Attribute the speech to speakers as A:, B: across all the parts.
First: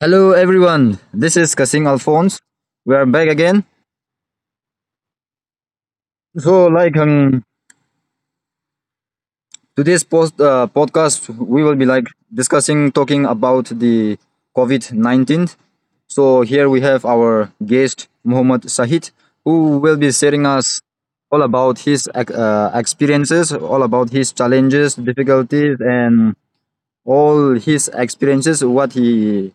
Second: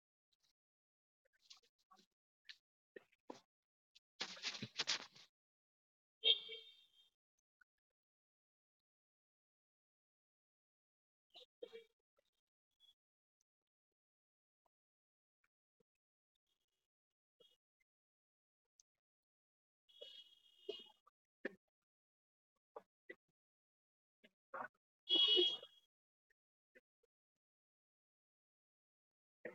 A: Hello everyone, this is Kasing Alphonse. We are back again. So like today's podcast, we will be like discussing, talking about the COVID-19. So here we have our guest, Muhammad Sahid, who will be sharing us all about his experiences, all about his challenges, difficulties, and all his experiences, what he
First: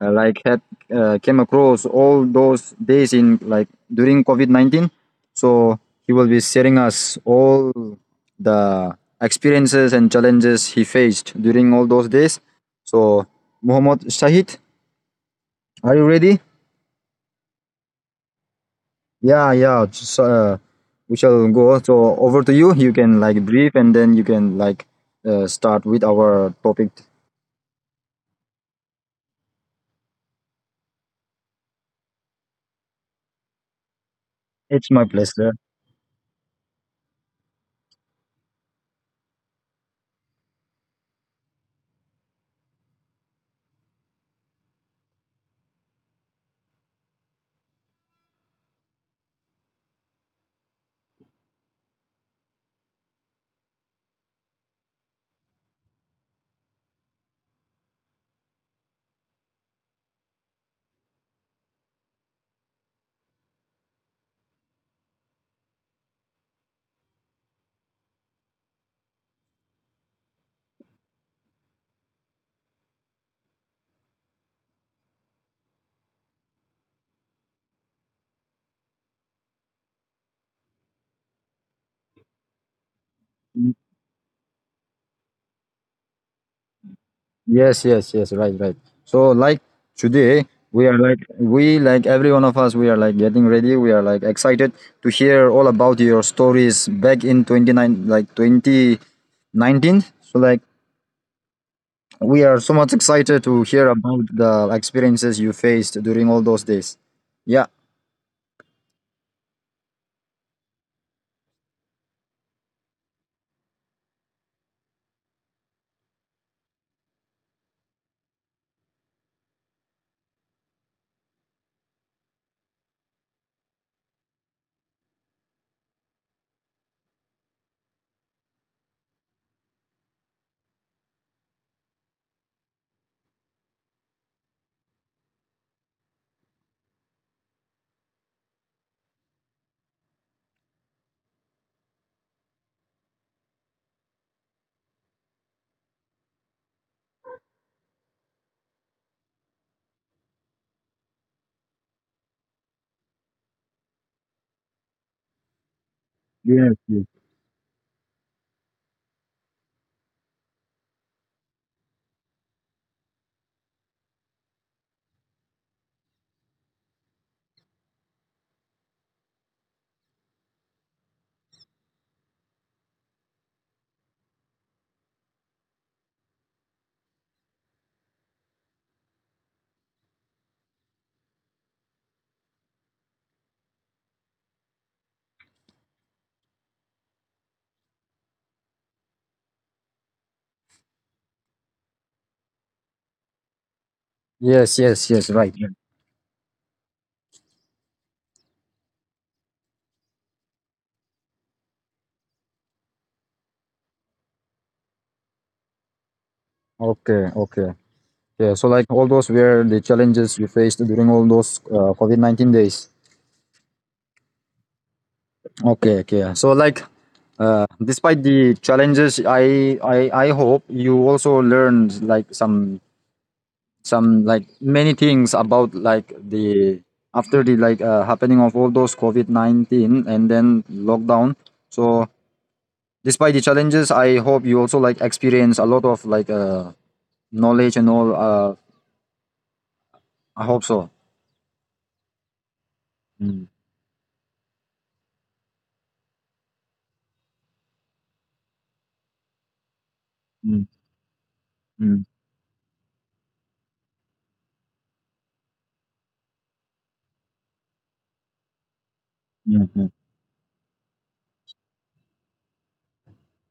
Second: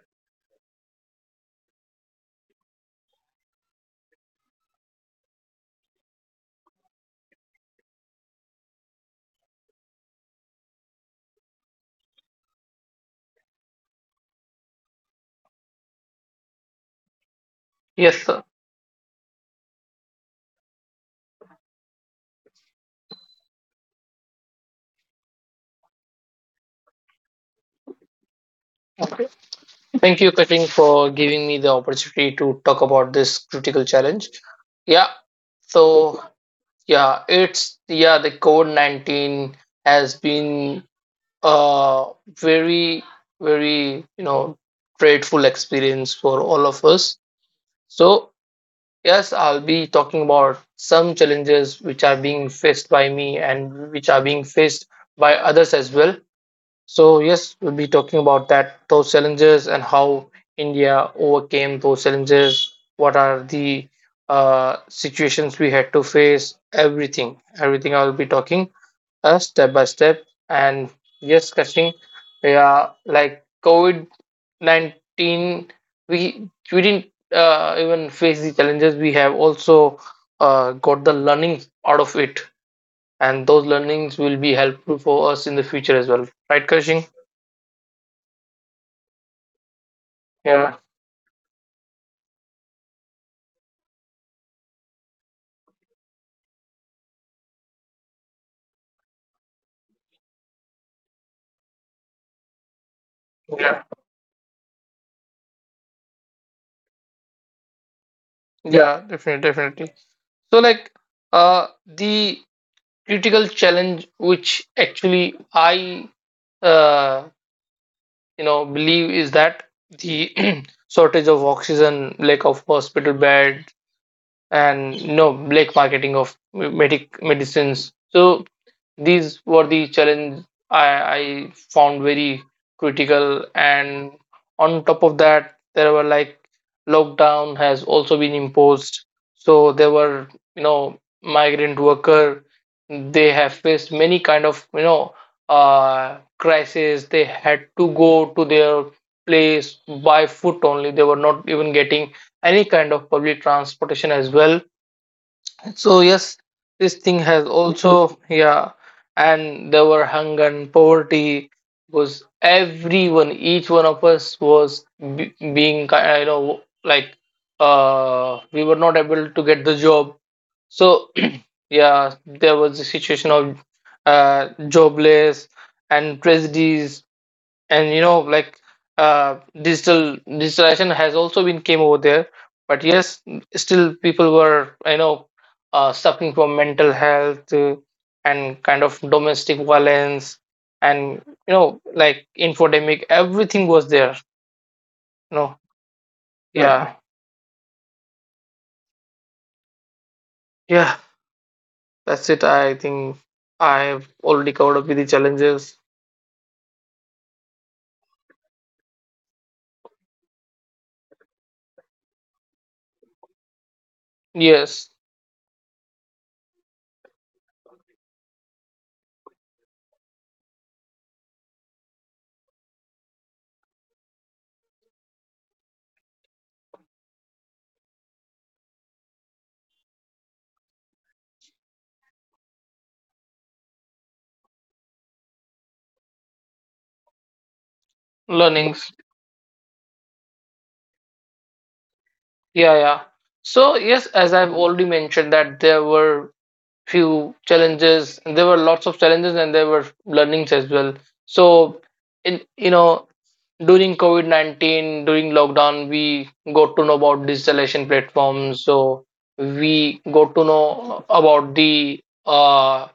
A: like had came across all those days in like during COVID-19. So he will be sharing us all the experiences and challenges he faced during all those days. So Muhammad Shahid, are you ready?
B: Yes, sir.
A: Yeah, yeah. Just, we shall go. So over to you. You can like brief, and then you can like start with our topic.
B: Thank you, Katrine, for giving me the opportunity to talk about this critical challenge.
A: It's my
B: Yeah,
A: pleasure.
B: so the COVID-19 has been a very, very, dreadful experience for all of us. So yes, I'll be talking about some challenges which are being faced by me and which are being faced by others as well. So yes, we'll be talking about that those challenges and how India overcame those challenges. What are the situations we had to face? Everything, everything. I will be talking step by step. And yes, Kashing, yeah, like COVID 19, we didn't even face the challenges. We have also got the learning out of it, and those learnings will be helpful for us in the future as well. Right, Kashing?
A: Yes, yes, yes, right, right. So like today
B: Yeah,
A: we are like we like every one of us we are like getting ready. We are like excited to hear all about your stories back in 29 like 2019. So like we are so much excited to
B: yeah,
A: hear about the experiences you faced during all those days. Yeah.
B: yeah, definitely, definitely. So, the critical challenge, which actually I, uh, believe is that the shortage of oxygen, lack of hospital beds, and you know black marketing of medicines. So these were the challenge I found very critical. And on top of that, there were, like, lockdown has also been imposed. So there were, you know, migrant worker, they have faced many kind of, you know, crisis. They had to go to their place by foot only. They were not even getting any kind of public transportation as well. So yes,
A: Yes, yes.
B: this thing has also, yeah, and there were hunger and poverty. Was everyone, each one of us was you know, like, we were not able to get the job. So yeah, there was a situation of jobless and prejudice. And you know, like, digitalization has also been came over there. But yes, still people were, you know, suffering from mental health, and kind of domestic violence, and you know, like, infodemic, everything was there,
A: Yes, yes, yes, right,
B: you
A: right.
B: know, right. Yeah, yeah, that's it. I think I've already covered up with the challenges.
A: Okay, okay. Yeah, so like all those were the challenges you faced during all those COVID-19 days.
B: Yes,
A: Okay, okay, yeah. So like despite the challenges, I hope you also learned like some like many things about like the after the like happening of all those COVID-19 and then lockdown. So despite the challenges, I hope you also like experience a lot of like knowledge and all.
B: learnings.
A: I hope so.
B: Yeah, yeah,
A: Mm,
B: so yes, as I've already mentioned, that there were few challenges and there were lots of challenges and there were
A: mm,
B: learnings as well. So
A: mm,
B: in, you know, during covid-19, during lockdown, we got to know about digitalization platforms. So
A: mm, mm.
B: we got to know about the uh,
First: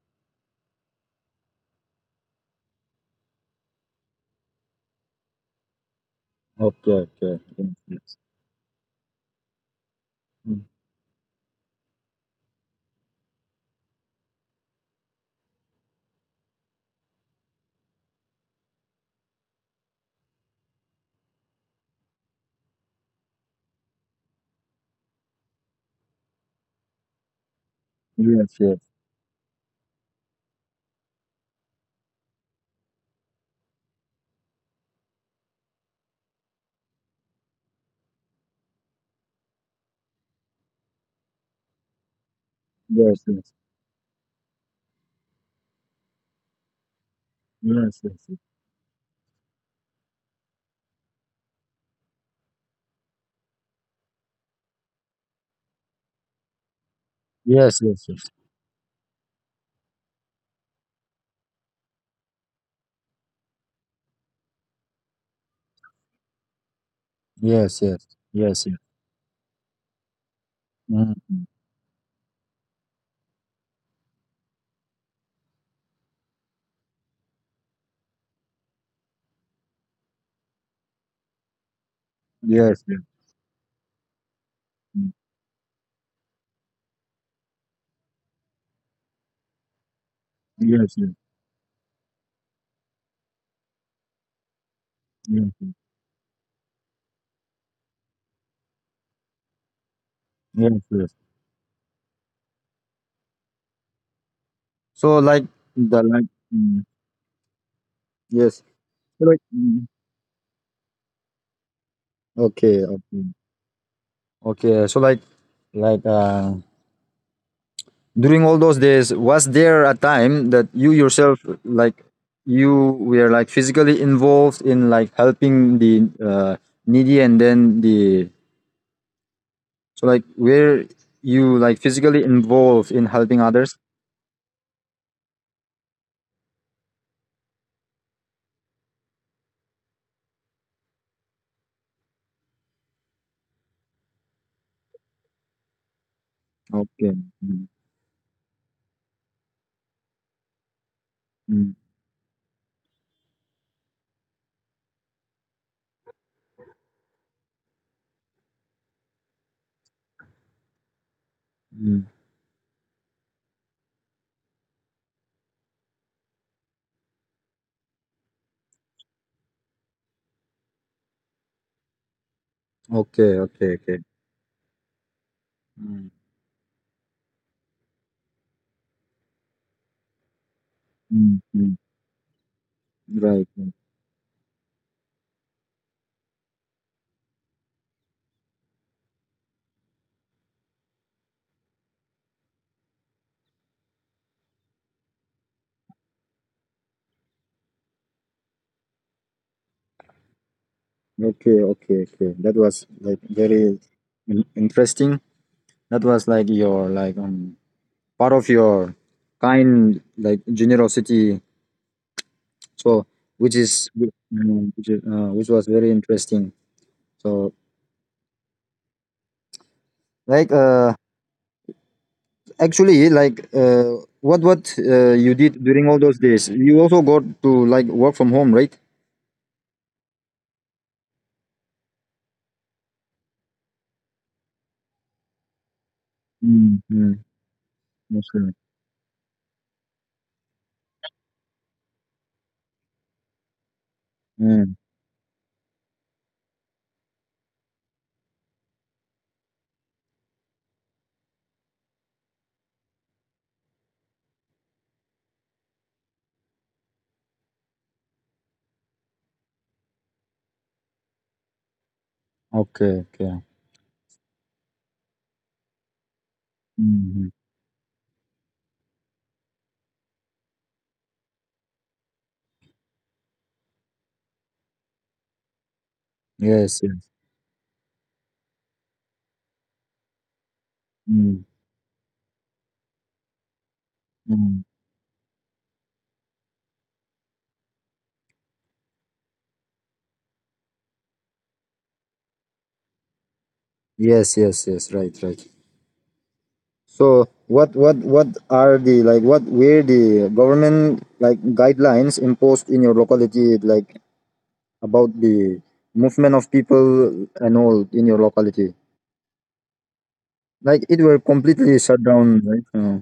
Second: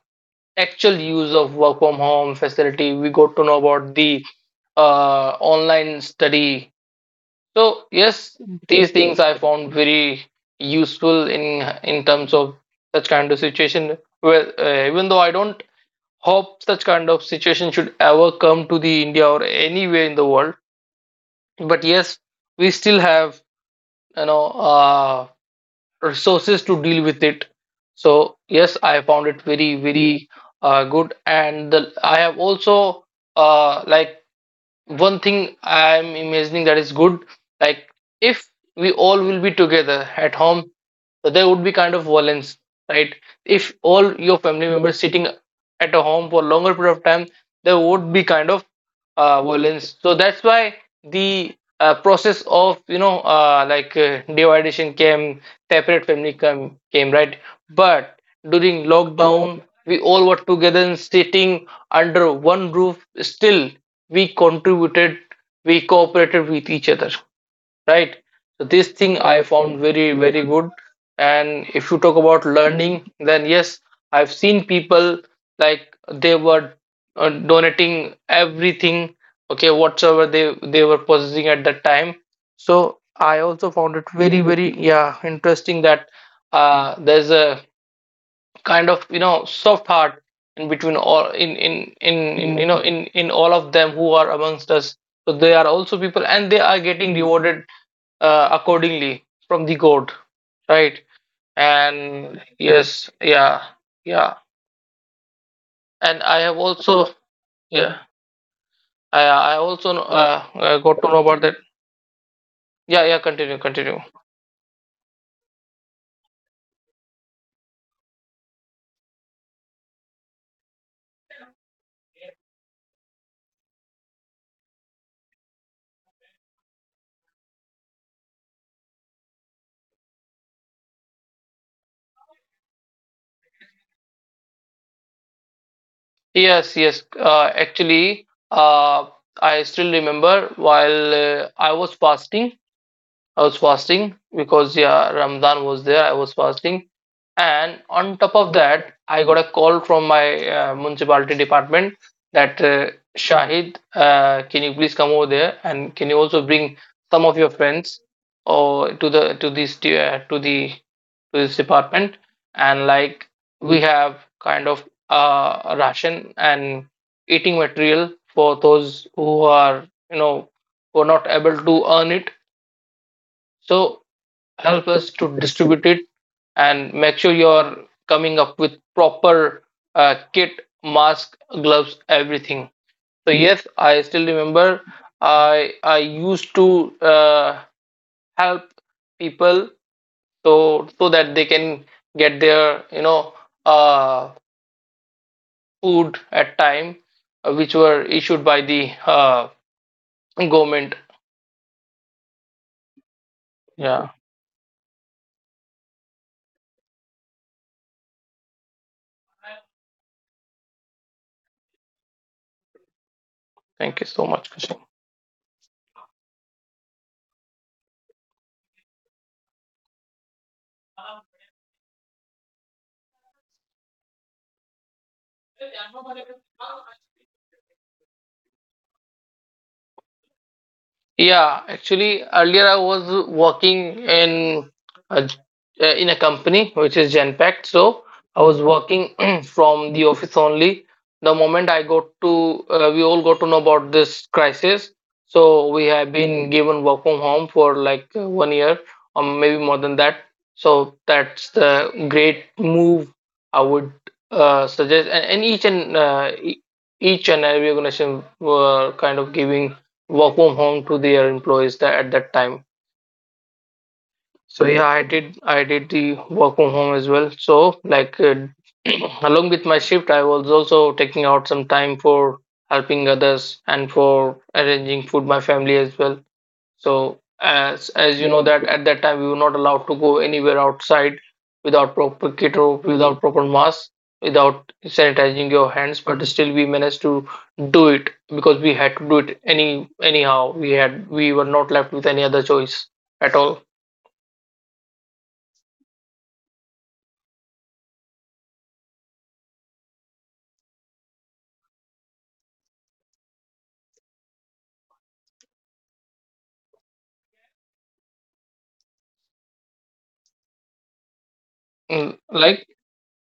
B: actual use of work from home facility. We got to know about the online study.
A: Okay, okay. Yes,
B: So
A: yes,
B: yes, these things I found very
A: mm.
B: useful in terms of such kind of situation. Well, even though I don't hope such kind of situation should ever come to the India or anywhere in the world, but yes, we still have, you know, uh, resources to deal with it. So
A: Yes,
B: yes,
A: yes,
B: I found it very very good, and the, I have also uh, like one thing I'm imagining that is good, like, if we all will be together at home, so there would be kind of violence, right?
A: yes,
B: If all your family members sitting at a home for longer period of time, there would
A: yes,
B: be
A: yes,
B: kind of violence. So that's why the process of, you know, dividation came, separate family came, right?
A: yes,
B: But
A: yes, yes.
B: during lockdown, we all were together and sitting under one roof. Still we contributed, we cooperated with each other,
A: Yes,
B: right?
A: yes,
B: So this
A: yes, yes.
B: thing I found very very good.
A: Mm,
B: And
A: mm.
B: if you talk about learning, then yes, I've seen people, like, they were donating everything, okay, whatsoever they were possessing at that time. So
A: Yes, yes,
B: I also found it very very, yeah,
A: mm,
B: interesting, that there's a kind of, you know, soft heart in between
A: yes,
B: all
A: yes,
B: in, in you know, in all of them who are amongst us. So they are
A: yes,
B: also people and they are getting rewarded accordingly from the god, right?
A: yes, yes, yes.
B: And yes, yeah, yeah,
A: So like
B: and
A: the
B: I have
A: like
B: also,
A: mm,
B: yeah,
A: yes,
B: I
A: so like
B: also
A: mm,
B: got to know about that. Yeah, yeah,
A: okay,
B: continue,
A: okay,
B: continue.
A: okay. So like like uh during all those days, was there a time that you yourself like you were like physically involved in like helping the needy and then the so like were you like physically involved in helping others?
B: Yes, yes, actually I still remember while I was fasting. I was fasting because yeah, Ramadan was there. I was fasting,
A: Okay.
B: and
A: Mm,
B: on top of that, I got a call from my municipality
A: mm,
B: department that Shahid, can you please come over there and can you also bring some of your friends or to the to the to this department,
A: mm.
B: and, like, we have kind of ration and eating material for those who are, you know, who are not able to earn it.
A: Okay, okay,
B: So
A: okay.
B: help us to distribute it
A: Mm,
B: and make sure you're coming up with proper kit, mask,
A: mm,
B: gloves,
A: mm.
B: everything. So yes,
A: Right, right.
B: I still remember I used to uh, help people, so so that they can get their, you know, uh, food at time, which were issued by the government.
A: Okay, okay, okay. That was like very
B: Yeah,
A: interesting. That was like your like part of your kind like generosity. So which
B: thank you
A: is
B: so much, Krishan.
A: mm, which is, which was very interesting. So like actually like what you did during all those days? You also got to like work from home, right?
B: Yeah, actually, earlier I was working in a, in a company which
A: Mm-hmm.
B: is Genpact. So I
A: Okay.
B: was working from the office only. The moment I got to, we all got to know about this
A: Mm,
B: crisis. So we have been given work from home for like 1 year or maybe more than that. So that's the great move I would suggest. And each and each and every organization were kind of giving work from home to their employees at that time.
A: okay. Okay.
B: So yeah, I did the work from home as well.
A: Mhm.
B: So like, along with my shift, I was also taking out some time for helping others and for arranging food my family as well.
A: Yes,
B: So
A: yes.
B: as you know that at that time we were not allowed to go anywhere outside
A: Mm,
B: without proper kit or without proper mask, without
A: mm.
B: sanitizing your hands, but still we managed to do it because we had to do it anyhow. We were not left with any other choice at all.
A: Yes, yes, yes. Right, right. So what are the like what were the government like guidelines imposed in your locality like about the movement of people and all in your locality? Like it were completely
B: Mm,
A: shut
B: like,
A: down, right? Uh,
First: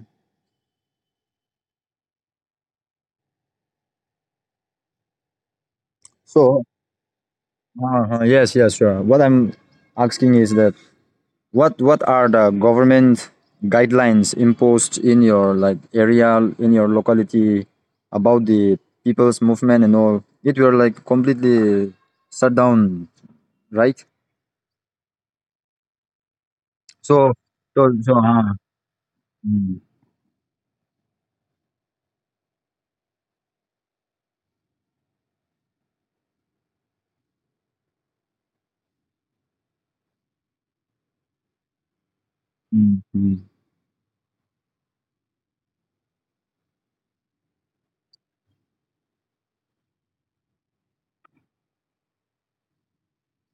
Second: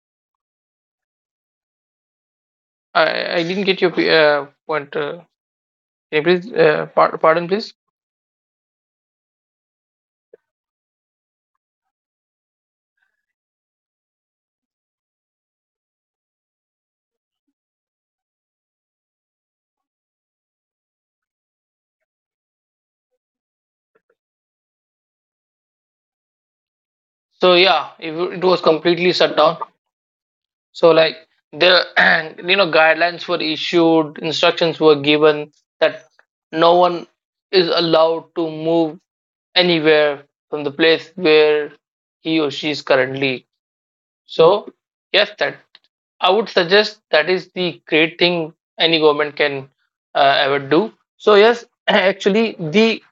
B: I didn't get your point. Can you please
A: so
B: pardon please?
A: uh, yes, yes, sure. What I'm asking is that what are the government guidelines imposed in your like area in your locality about the people's movement and all? It were like completely shut down, right? So so
B: So
A: so.
B: yeah,
A: Uh,
B: it was completely
A: mm,
B: shut down. So like, there you know, guidelines were issued, instructions were given that no one is allowed to move anywhere from the place where he
A: mm,
B: or she is
A: mm.
B: currently. So yes, that I would suggest that is the great thing any government can ever do. So yes, actually the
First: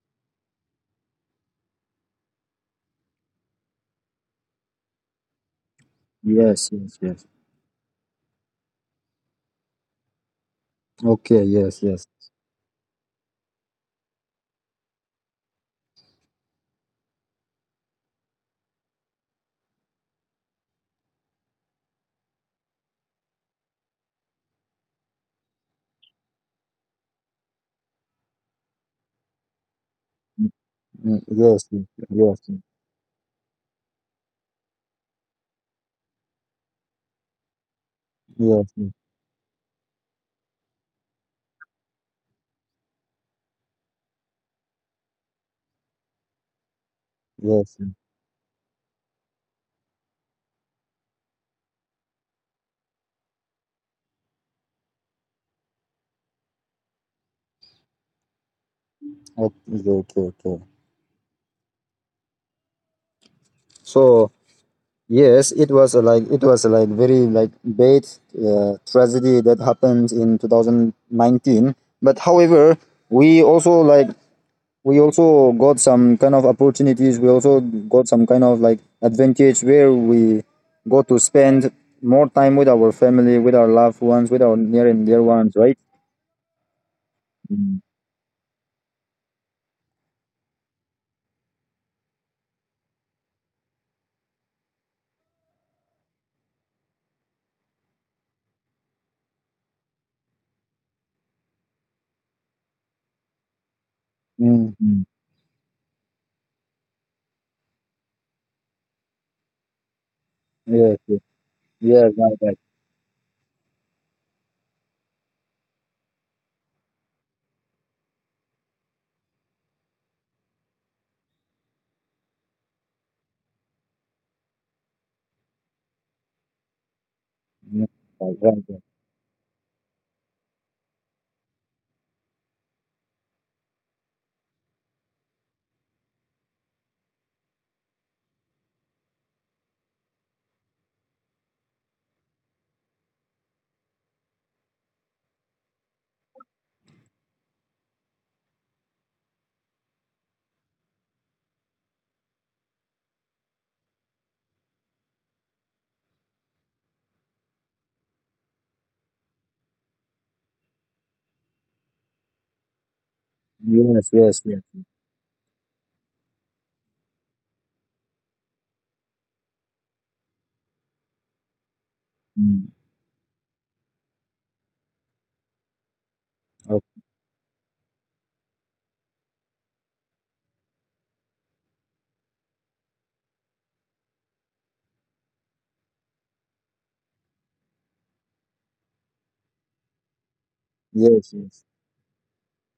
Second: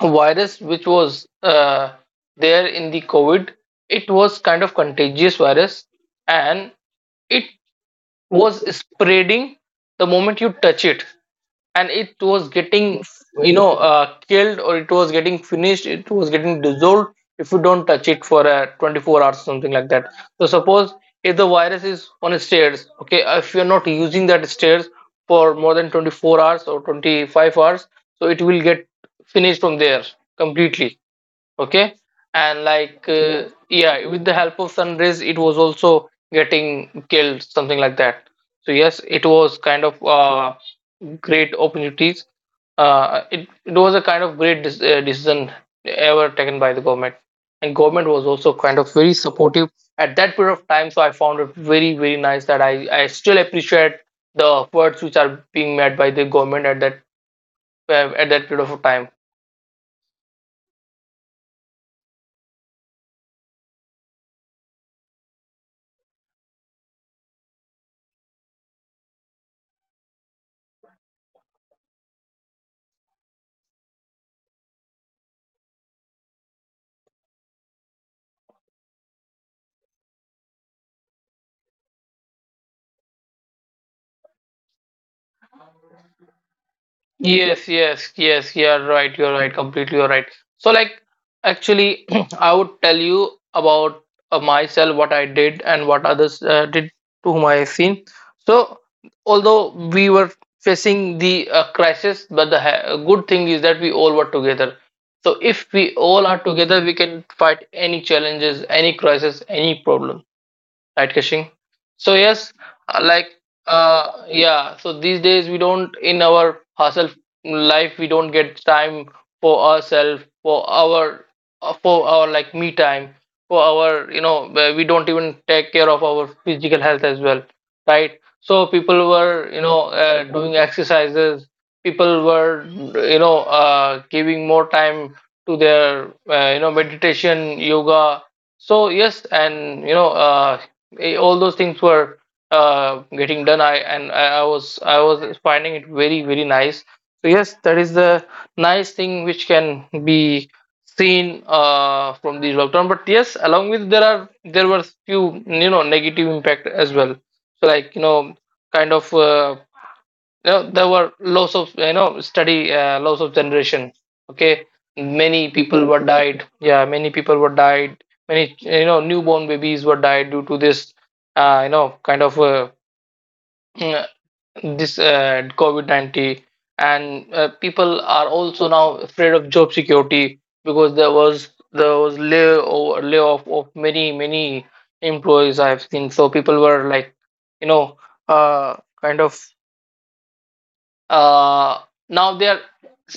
B: virus which was there in the COVID, it was kind of contagious virus,
A: Yes,
B: and
A: yes, yes.
B: it was spreading the moment you touch it.
A: Okay,
B: And
A: yes,
B: it
A: yes.
B: was getting, you know, killed, or it was getting finished, it was getting dissolved if you don't touch it for 24 hours, something like that. So suppose if the virus is on stairs, okay, if you're not using that stairs for more than 24 hours or 25 hours, so it will get finished from there
A: Mm,
B: completely.
A: mm.
B: Okay,
A: Yes, yes, yes,
B: and
A: yes,
B: like, yeah, with the help of sun rays, it was also getting killed, something like that. So
A: yes,
B: yes,
A: yes.
B: it was kind of great opportunities. It was a kind of great decision ever taken by the government, and government was also kind of very supportive at that period of time. So I found it very very nice that I still appreciate the efforts which are being made by the government at that period of time.
A: Okay, okay, okay. So yes, it was a, like it was a, like very like bad tragedy that happened in 2019. But however, we also like we also got some kind of opportunities. We also got some kind of like advantage where we got to spend more time with our family, with our loved ones, with our near and dear ones, right?
B: Yes,
A: Mm,
B: yes, yes, you're right, completely you're right. So, like, actually, I would tell you about myself, what I did, and what others did, to whom I seen. So, although we were facing the crisis, but the good thing is that we all were together.
A: mm, mm.
B: So, if we all are together, we can fight any challenges, any crisis, any problem. Right,
A: Yes, yes,
B: Kashing? So
A: yes,
B: yes,
A: right, right,
B: uh, like yeah, so these days we don't, in our hustle life, we don't get time for ourselves, for our like me time, for our, you know, where we don't even take care of our physical health as well,
A: yes,
B: right?
A: right,
B: So
A: right,
B: people
A: right.
B: were, you know, doing exercises, people were, you know, giving more time to their you know, meditation, yoga. So yes, and you know eh, all those things were getting done. I and i I was i was finding it very very nice. So yes, that is the nice thing which can be seen from the lockdown. But yes, along with, there were few negative impact as well. So kind of uh, there were loss of study, loss of generation.
A: Yes,
B: Okay,
A: yes, yes.
B: many people were died. Yeah, many people were died. Many, newborn babies were died due to this, uh, you know kind of uh,
A: Mm.
B: this COVID-19. And
A: Okay.
B: people are also now afraid of job security, because there was layoff of many many employees, I've seen. So people were you know uh, kind of
A: Yes,
B: uh,
A: yes.
B: now they are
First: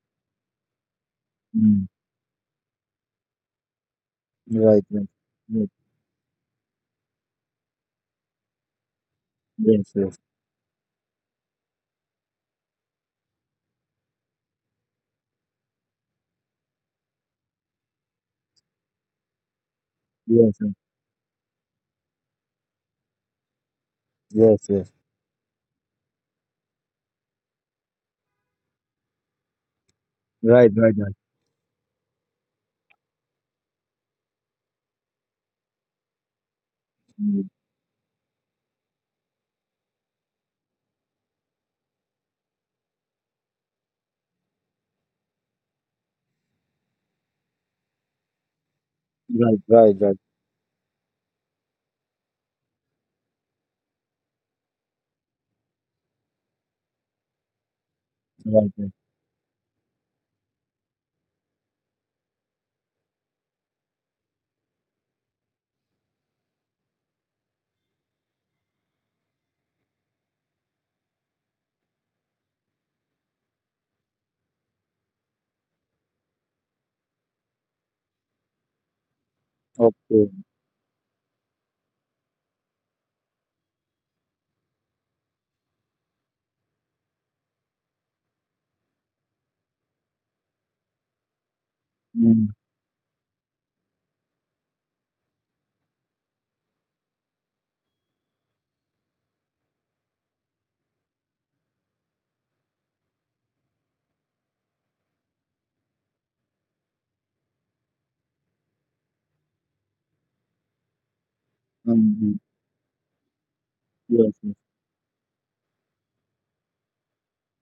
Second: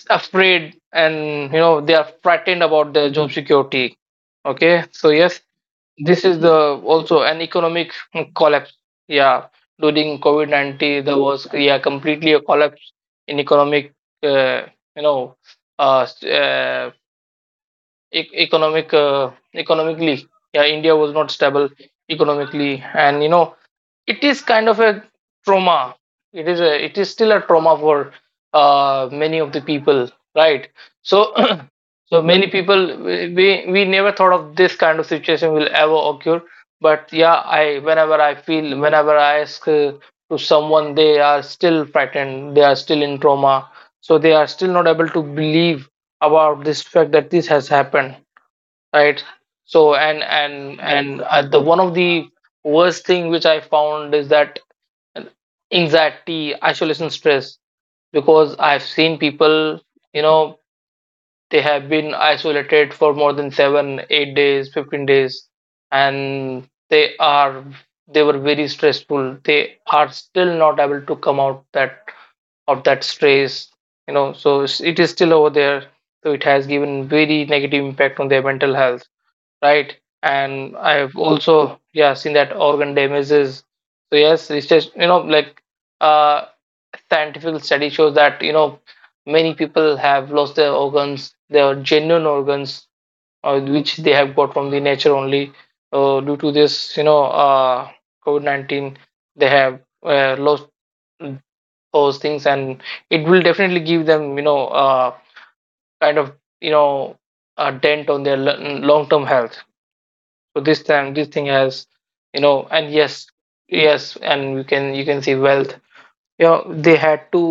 B: afraid, and they are frightened about their job security. Okay,
A: Right,
B: so
A: right.
B: yes,
A: Yes,
B: this is the also an economic collapse. Yeah,
A: yes,
B: during
A: yes,
B: COVID-19 there was, yeah, completely a collapse in economic, uh, you know s- e- economic economically.
A: yes, yes,
B: Yeah, India was not stable economically. And it is
A: yes,
B: kind
A: yes.
B: of a trauma. It is still a trauma for many of the people, right?
A: Right, right, right.
B: So many people, we never thought of this kind of situation will ever occur. But yeah,
A: Mm,
B: I whenever I feel whenever I ask, to someone, they are still frightened. They are still in trauma, so they are still not able to believe about this fact that this has happened, right?
A: right,
B: So,
A: right, right,
B: and the one of the worst thing which I found is that anxiety, isolation, stress, because
A: right,
B: I've
A: right.
B: seen people, you know they have been isolated for more than 7 8 days, 15 days. And are they were very stressful. They are still not able to come out that of that stress, so it is still over there. So it has given very negative impact on their mental health,
A: Okay.
B: right? And I've also, yeah, seen that organ damages. So yes, it's just, uh scientific study shows that, many people have lost their organs, their genuine
A: Mm,
B: organs, which they have got from the nature only. Due to this, COVID-19, they have lost those things. And it will definitely give them, kind of you know a dent on their long term health. So this thing
A: mm,
B: has,
A: mm.
B: and yes, yes,
A: Yes, yes,
B: and you can see wealth. They had to,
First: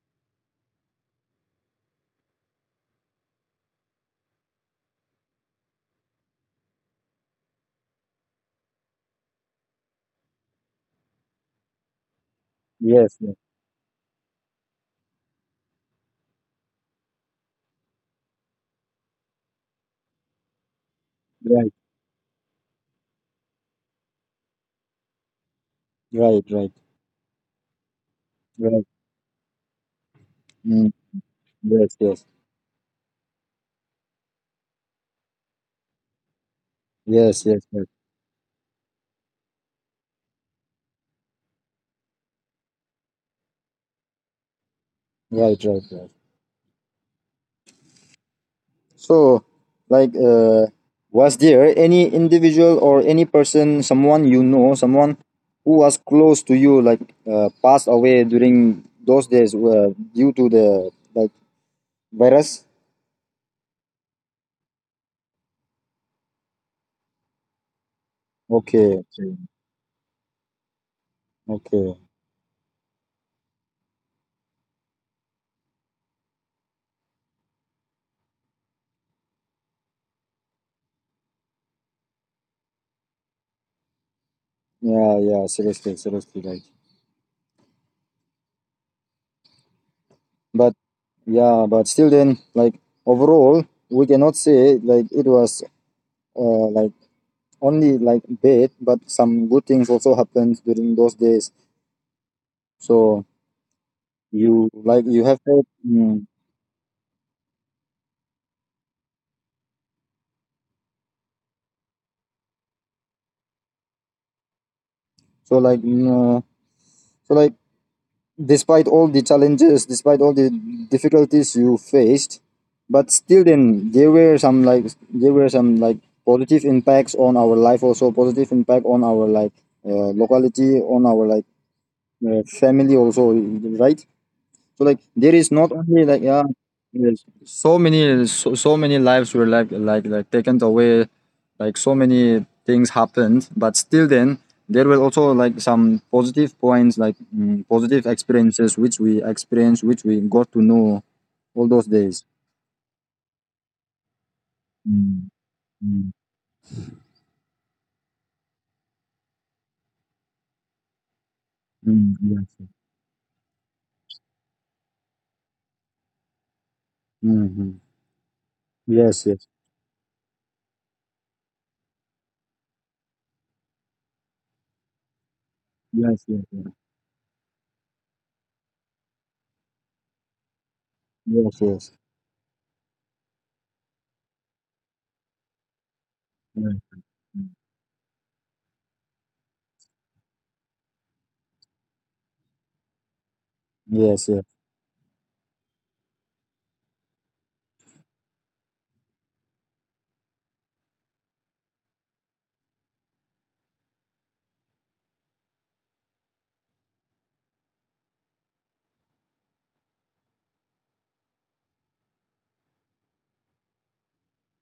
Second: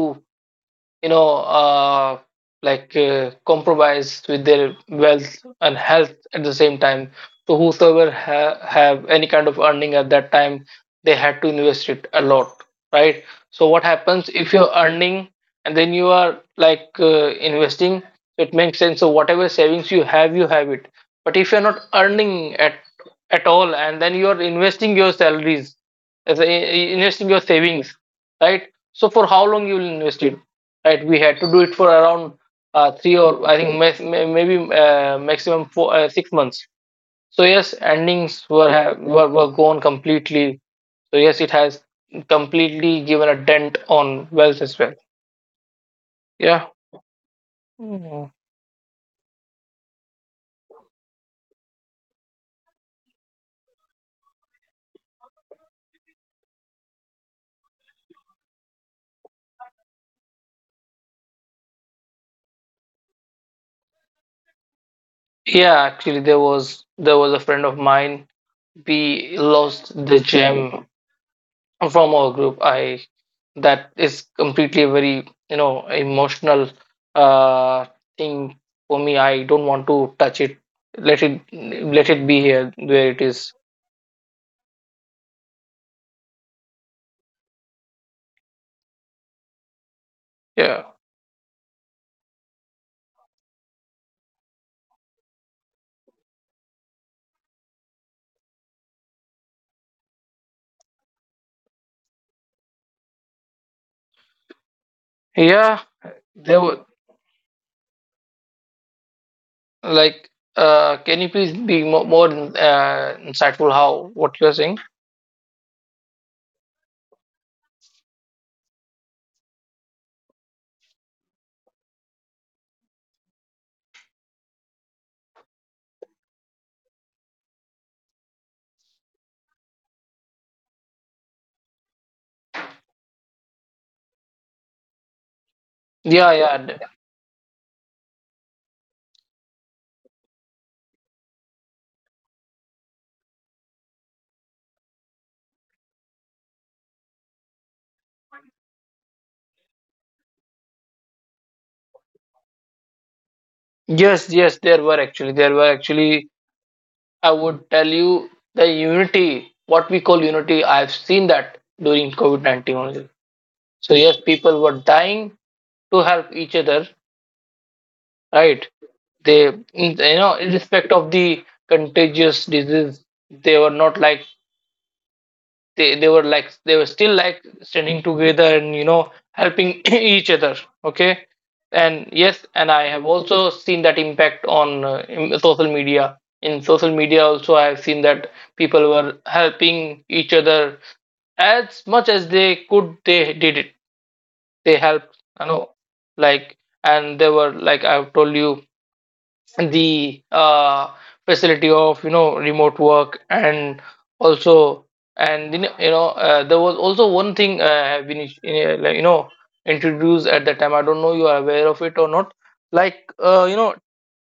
B: you know uh, compromise with their wealth and health at the same time. So whosoever have any kind of earning at that time, they had to invest it a lot,
A: yes,
B: right?
A: yes.
B: So what happens if you're earning, and then you are like, investing. So it makes sense. So whatever savings you have, you have it. But if you're
A: Right,
B: not earning at all, and then you're investing your salaries as
A: right, right,
B: a, investing your savings, right?
A: right.
B: So for how long you will invest it,
A: Mm,
B: right? We had to do it for
A: yes, yes,
B: around, three, or I think maybe maximum four, 6 months. So
A: yes, yes,
B: yes,
A: yes.
B: endings were were gone completely. So yes, it has completely given a dent on wealth as well.
A: Right, right, right.
B: Yeah,
A: So, like, was there any individual or any person, someone you know, someone who was close to you, like, passed away during those days, due to the like virus?
B: yeah. Actually, there was a friend of mine.
A: Okay,
B: We
A: okay,
B: lost the gem
A: okay.
B: from our group. I That is completely a very, emotional, uh thing for me. I don't want to touch it. let it Let it be here where it is.
A: Yeah, yeah, seriously, seriously, like, but
B: Yeah,
A: yeah, but still, then, like, overall, we cannot say like it was like only like bad, but some good things also happened during those days. So you like you have
B: yeah,
A: heard,
B: there were, like, can you please be more, insightful, how what you're saying?
A: mm, so like despite all the challenges, despite all the difficulties you faced, but still then there were some like there were some like positive impacts on our life, also positive impact on our like locality, on our like family also, right? So like there is not only
B: Yeah,
A: like
B: yeah,
A: yeah, there's so many, so, so many lives were like taken away, like so many things happened. But still, then there were also like some positive points, like mm, positive experiences which we experienced, which we got to know all those days.
B: yes, yes, there were, actually,
A: Mm,
B: there were actually,
A: mm,
B: I would tell you the unity, what we call unity, I've seen that during
A: mm,
B: COVID-19
A: yes.
B: only. So yes, people were dying to help each other,
A: Mm-hmm.
B: right? They,
A: Yes, yes,
B: you know, irrespective of the contagious disease, they were not like they were
A: yes,
B: like
A: yes,
B: they were still like standing together, and helping each other. Okay,
A: yes, yes,
B: and
A: yes,
B: yes, and I have also seen that impact on in social media. In social
A: yes,
B: media, also I have seen that people were helping each other as much as they could. They did it.
A: yes, yes.
B: They helped, like and they were like, I've told you the facility of, remote work. And also, and, there was also one thing have been uh, like, you know introduced at the time. I don't know you are aware of it or not, like uh, you know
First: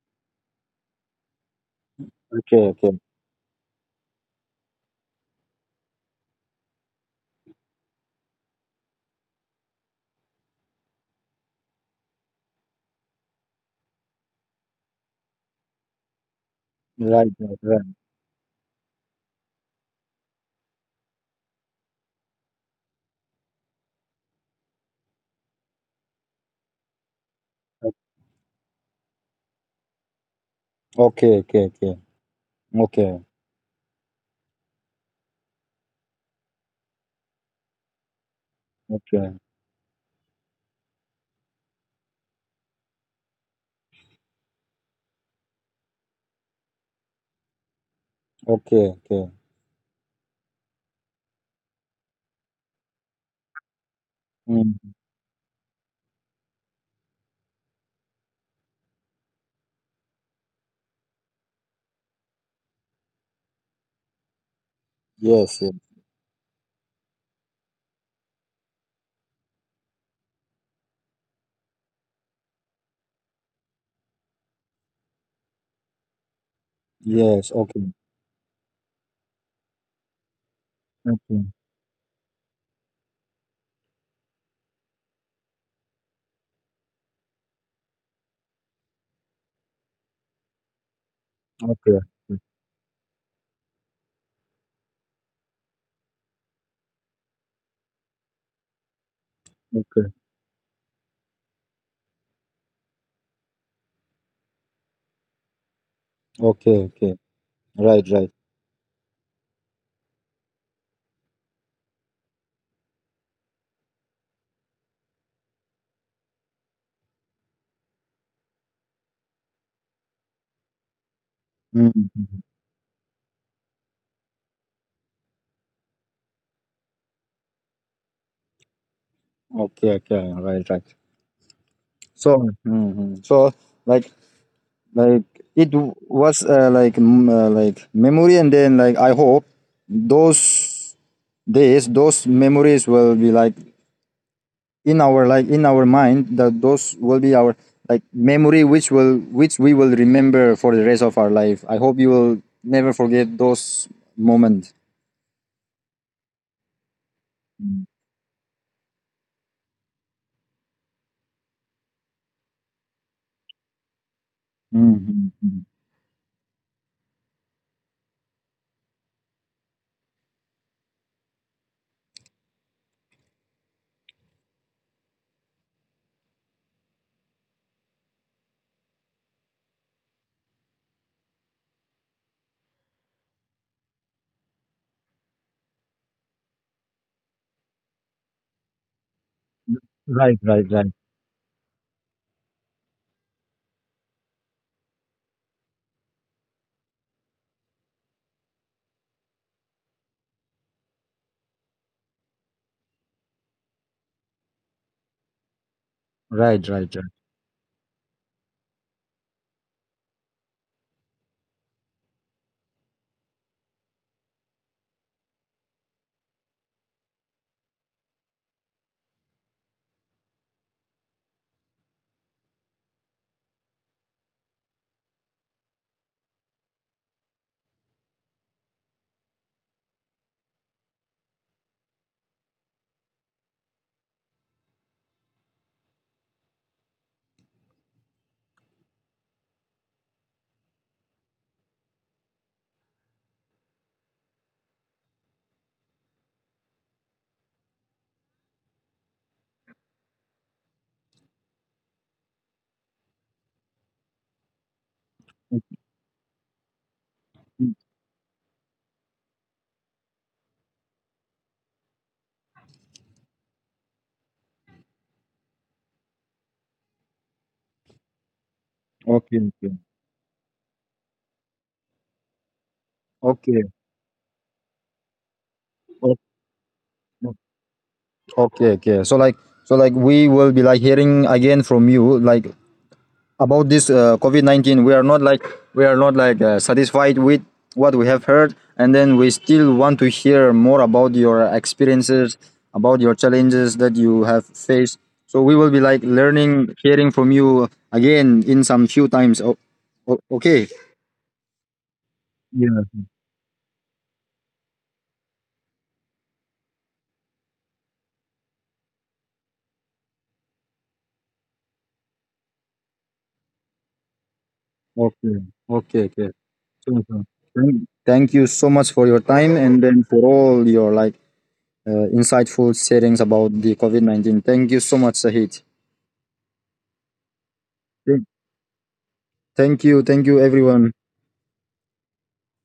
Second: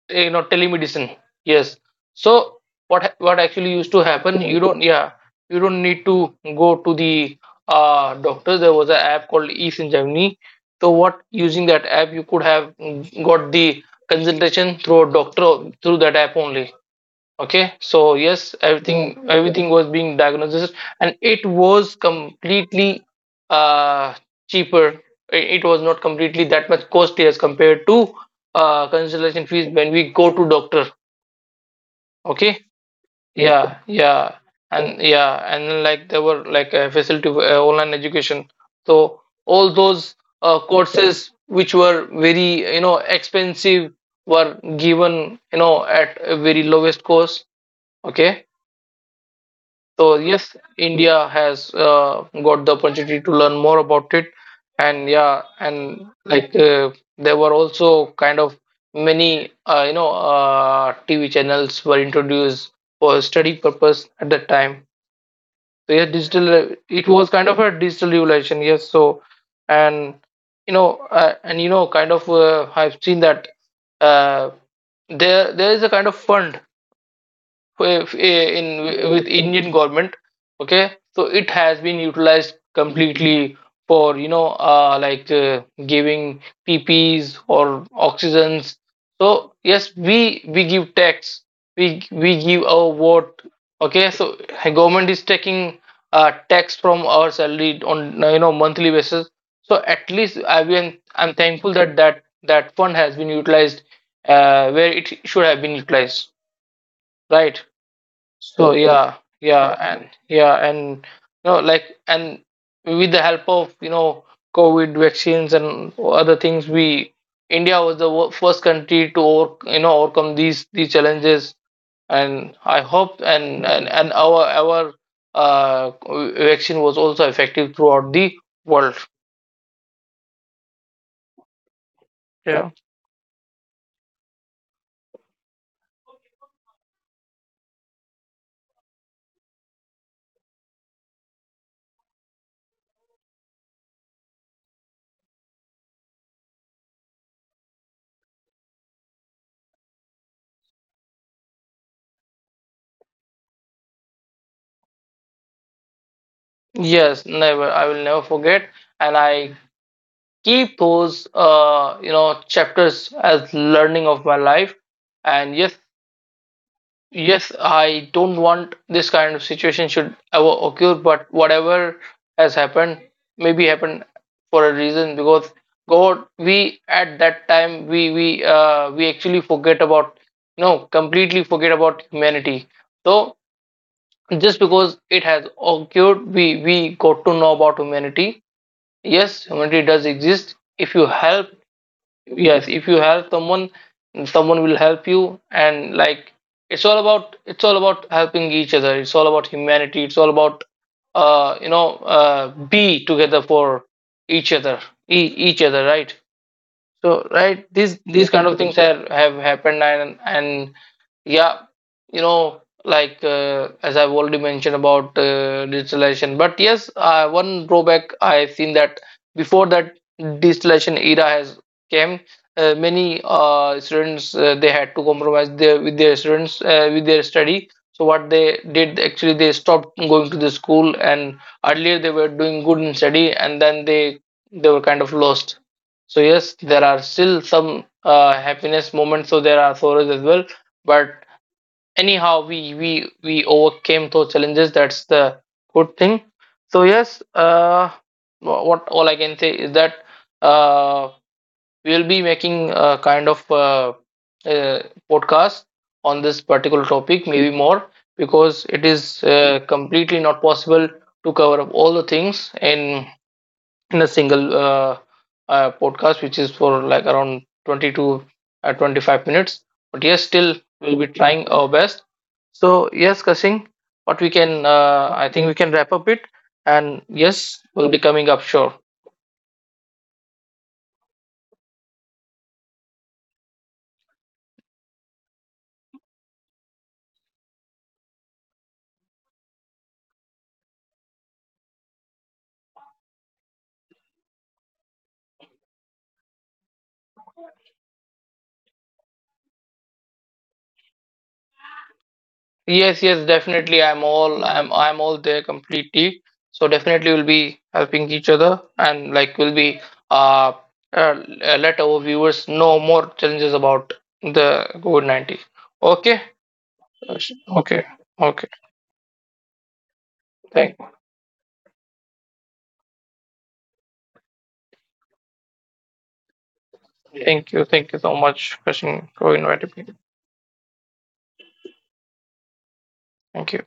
B: telemedicine. Yes, so
A: Okay, okay.
B: what actually used to happen, you don't. Yeah, you don't need to go to the doctor. There was an app called eSanjeevani. So what using that app, you could have, mm, got the consultation through a doctor, through that app only.
A: Right,
B: Okay,
A: right,
B: so
A: right.
B: yes, everything was being diagnosed, and it was completely uh cheaper. It was not completely that much costly as compared to consultation fees when we go to doctor.
A: Okay, okay, okay,
B: Okay,
A: okay,
B: yeah, yeah. And yeah, and then, like, there were like a facility, online education. So all
A: okay.
B: those, courses which were very, expensive, were given, at a very lowest cost. Okay,
A: Okay, okay.
B: so yes, India has, got the opportunity to learn more about it. And yeah,
A: Mm.
B: and like, there were also kind of many, TV channels were introduced for study purpose at that time. So yeah,
A: Yes, yes.
B: it was kind of a digital revolution. Yes, so, and and I've seen that, uh, there is a kind of fund, uh,
A: Yes, okay.
B: in with Indian government. Okay, so it has
A: Okay,
B: been utilized completely for, giving PPs or oxygens. So yes, we give tax. We
A: okay,
B: give our vote. Okay, so government is taking, tax from our salary on, monthly basis. So at least
A: okay.
B: I'm thankful that that fund has been utilized, where it should have been utilized,
A: Okay,
B: right?
A: okay. Right,
B: So,
A: right.
B: yeah, yeah, yeah, yeah, and yeah, and and with the help of, COVID vaccines and other things, we India was the first country to overcome these challenges. And I
A: Mm.
B: hope, and our uh, vaccine was also effective throughout the world.
A: Okay, okay. Right, right.
B: Yeah, yeah.
A: So, hmm, so like, like it was like mm, like memory, and then like I hope those days, those memories will be like in our mind, that those will be our like memory which will, which we will remember for the rest of our life. I hope you will never forget those moments.
B: Yes, never. I will never forget. And I keep those, chapters as learning of my life. And yes.
A: Mm-hmm.
B: Yes, I don't want this kind of situation should ever occur. But whatever has happened, maybe happened for a reason, because God, we at that time we actually forget about. No, completely forget about humanity. So just because it has occurred, we got to know about humanity. Yes, humanity does exist.
A: Right, right, right,
B: If you help someone, someone will help you. And like, it's all about helping each other. It's all about humanity. It's all about, be together for each other, each other, right?
A: right,
B: So,
A: right, right.
B: right, these kind of things have happened. And yeah, as I've already mentioned about, digitalization. But yes, one drawback I've seen that before that digitalization era has came, many students, they had to compromise their with their students with their study. So what they did actually, they stopped going to the school. And earlier they were doing good in study, and then they were kind of lost. So yes, there are still some, happiness moments, so there are sorrows as well. But anyhow, we overcame those challenges. That's the good thing. So yes, what all I can say is that, uh we'll be making a kind of, uh podcast on this particular topic, maybe
A: Mhm.
B: more. Because it is, completely not possible to cover up all the things in a single, podcast, which is for like around 20 to, 25 minutes.
A: Okay, okay,
B: But yes, still we'll be trying our best. So yes, Kasing,
A: okay,
B: I think we can wrap up it,
A: o-
B: and yes, we'll be coming up sure.
A: okay, okay, so like we will be like hearing again from you like about this COVID-19. We are not like we are not like satisfied with what we have heard, and then we still want to hear more about your experiences, about your challenges that you have faced. So we will be like learning, hearing from you again in some few times. Okay.
B: Yes, yes,
A: Yeah.
B: definitely. I'm all there completely. So definitely we'll be helping each other, and like we'll be, uh, uh let our viewers know more challenges about the COVID-19. Okay.
A: Okay. Okay.
B: Uh,
A: Okay.
B: Okay.
A: Sure, sure.
B: Okay.
A: Thank, thank you so much for your time
B: Thank,
A: and then for all your like insightful settings about the COVID-19. Thank you so much, Sahid.
B: thank you. Thank you so much, Kashin, for inviting me.
A: Thank you. Thank you, everyone.
B: Thank you.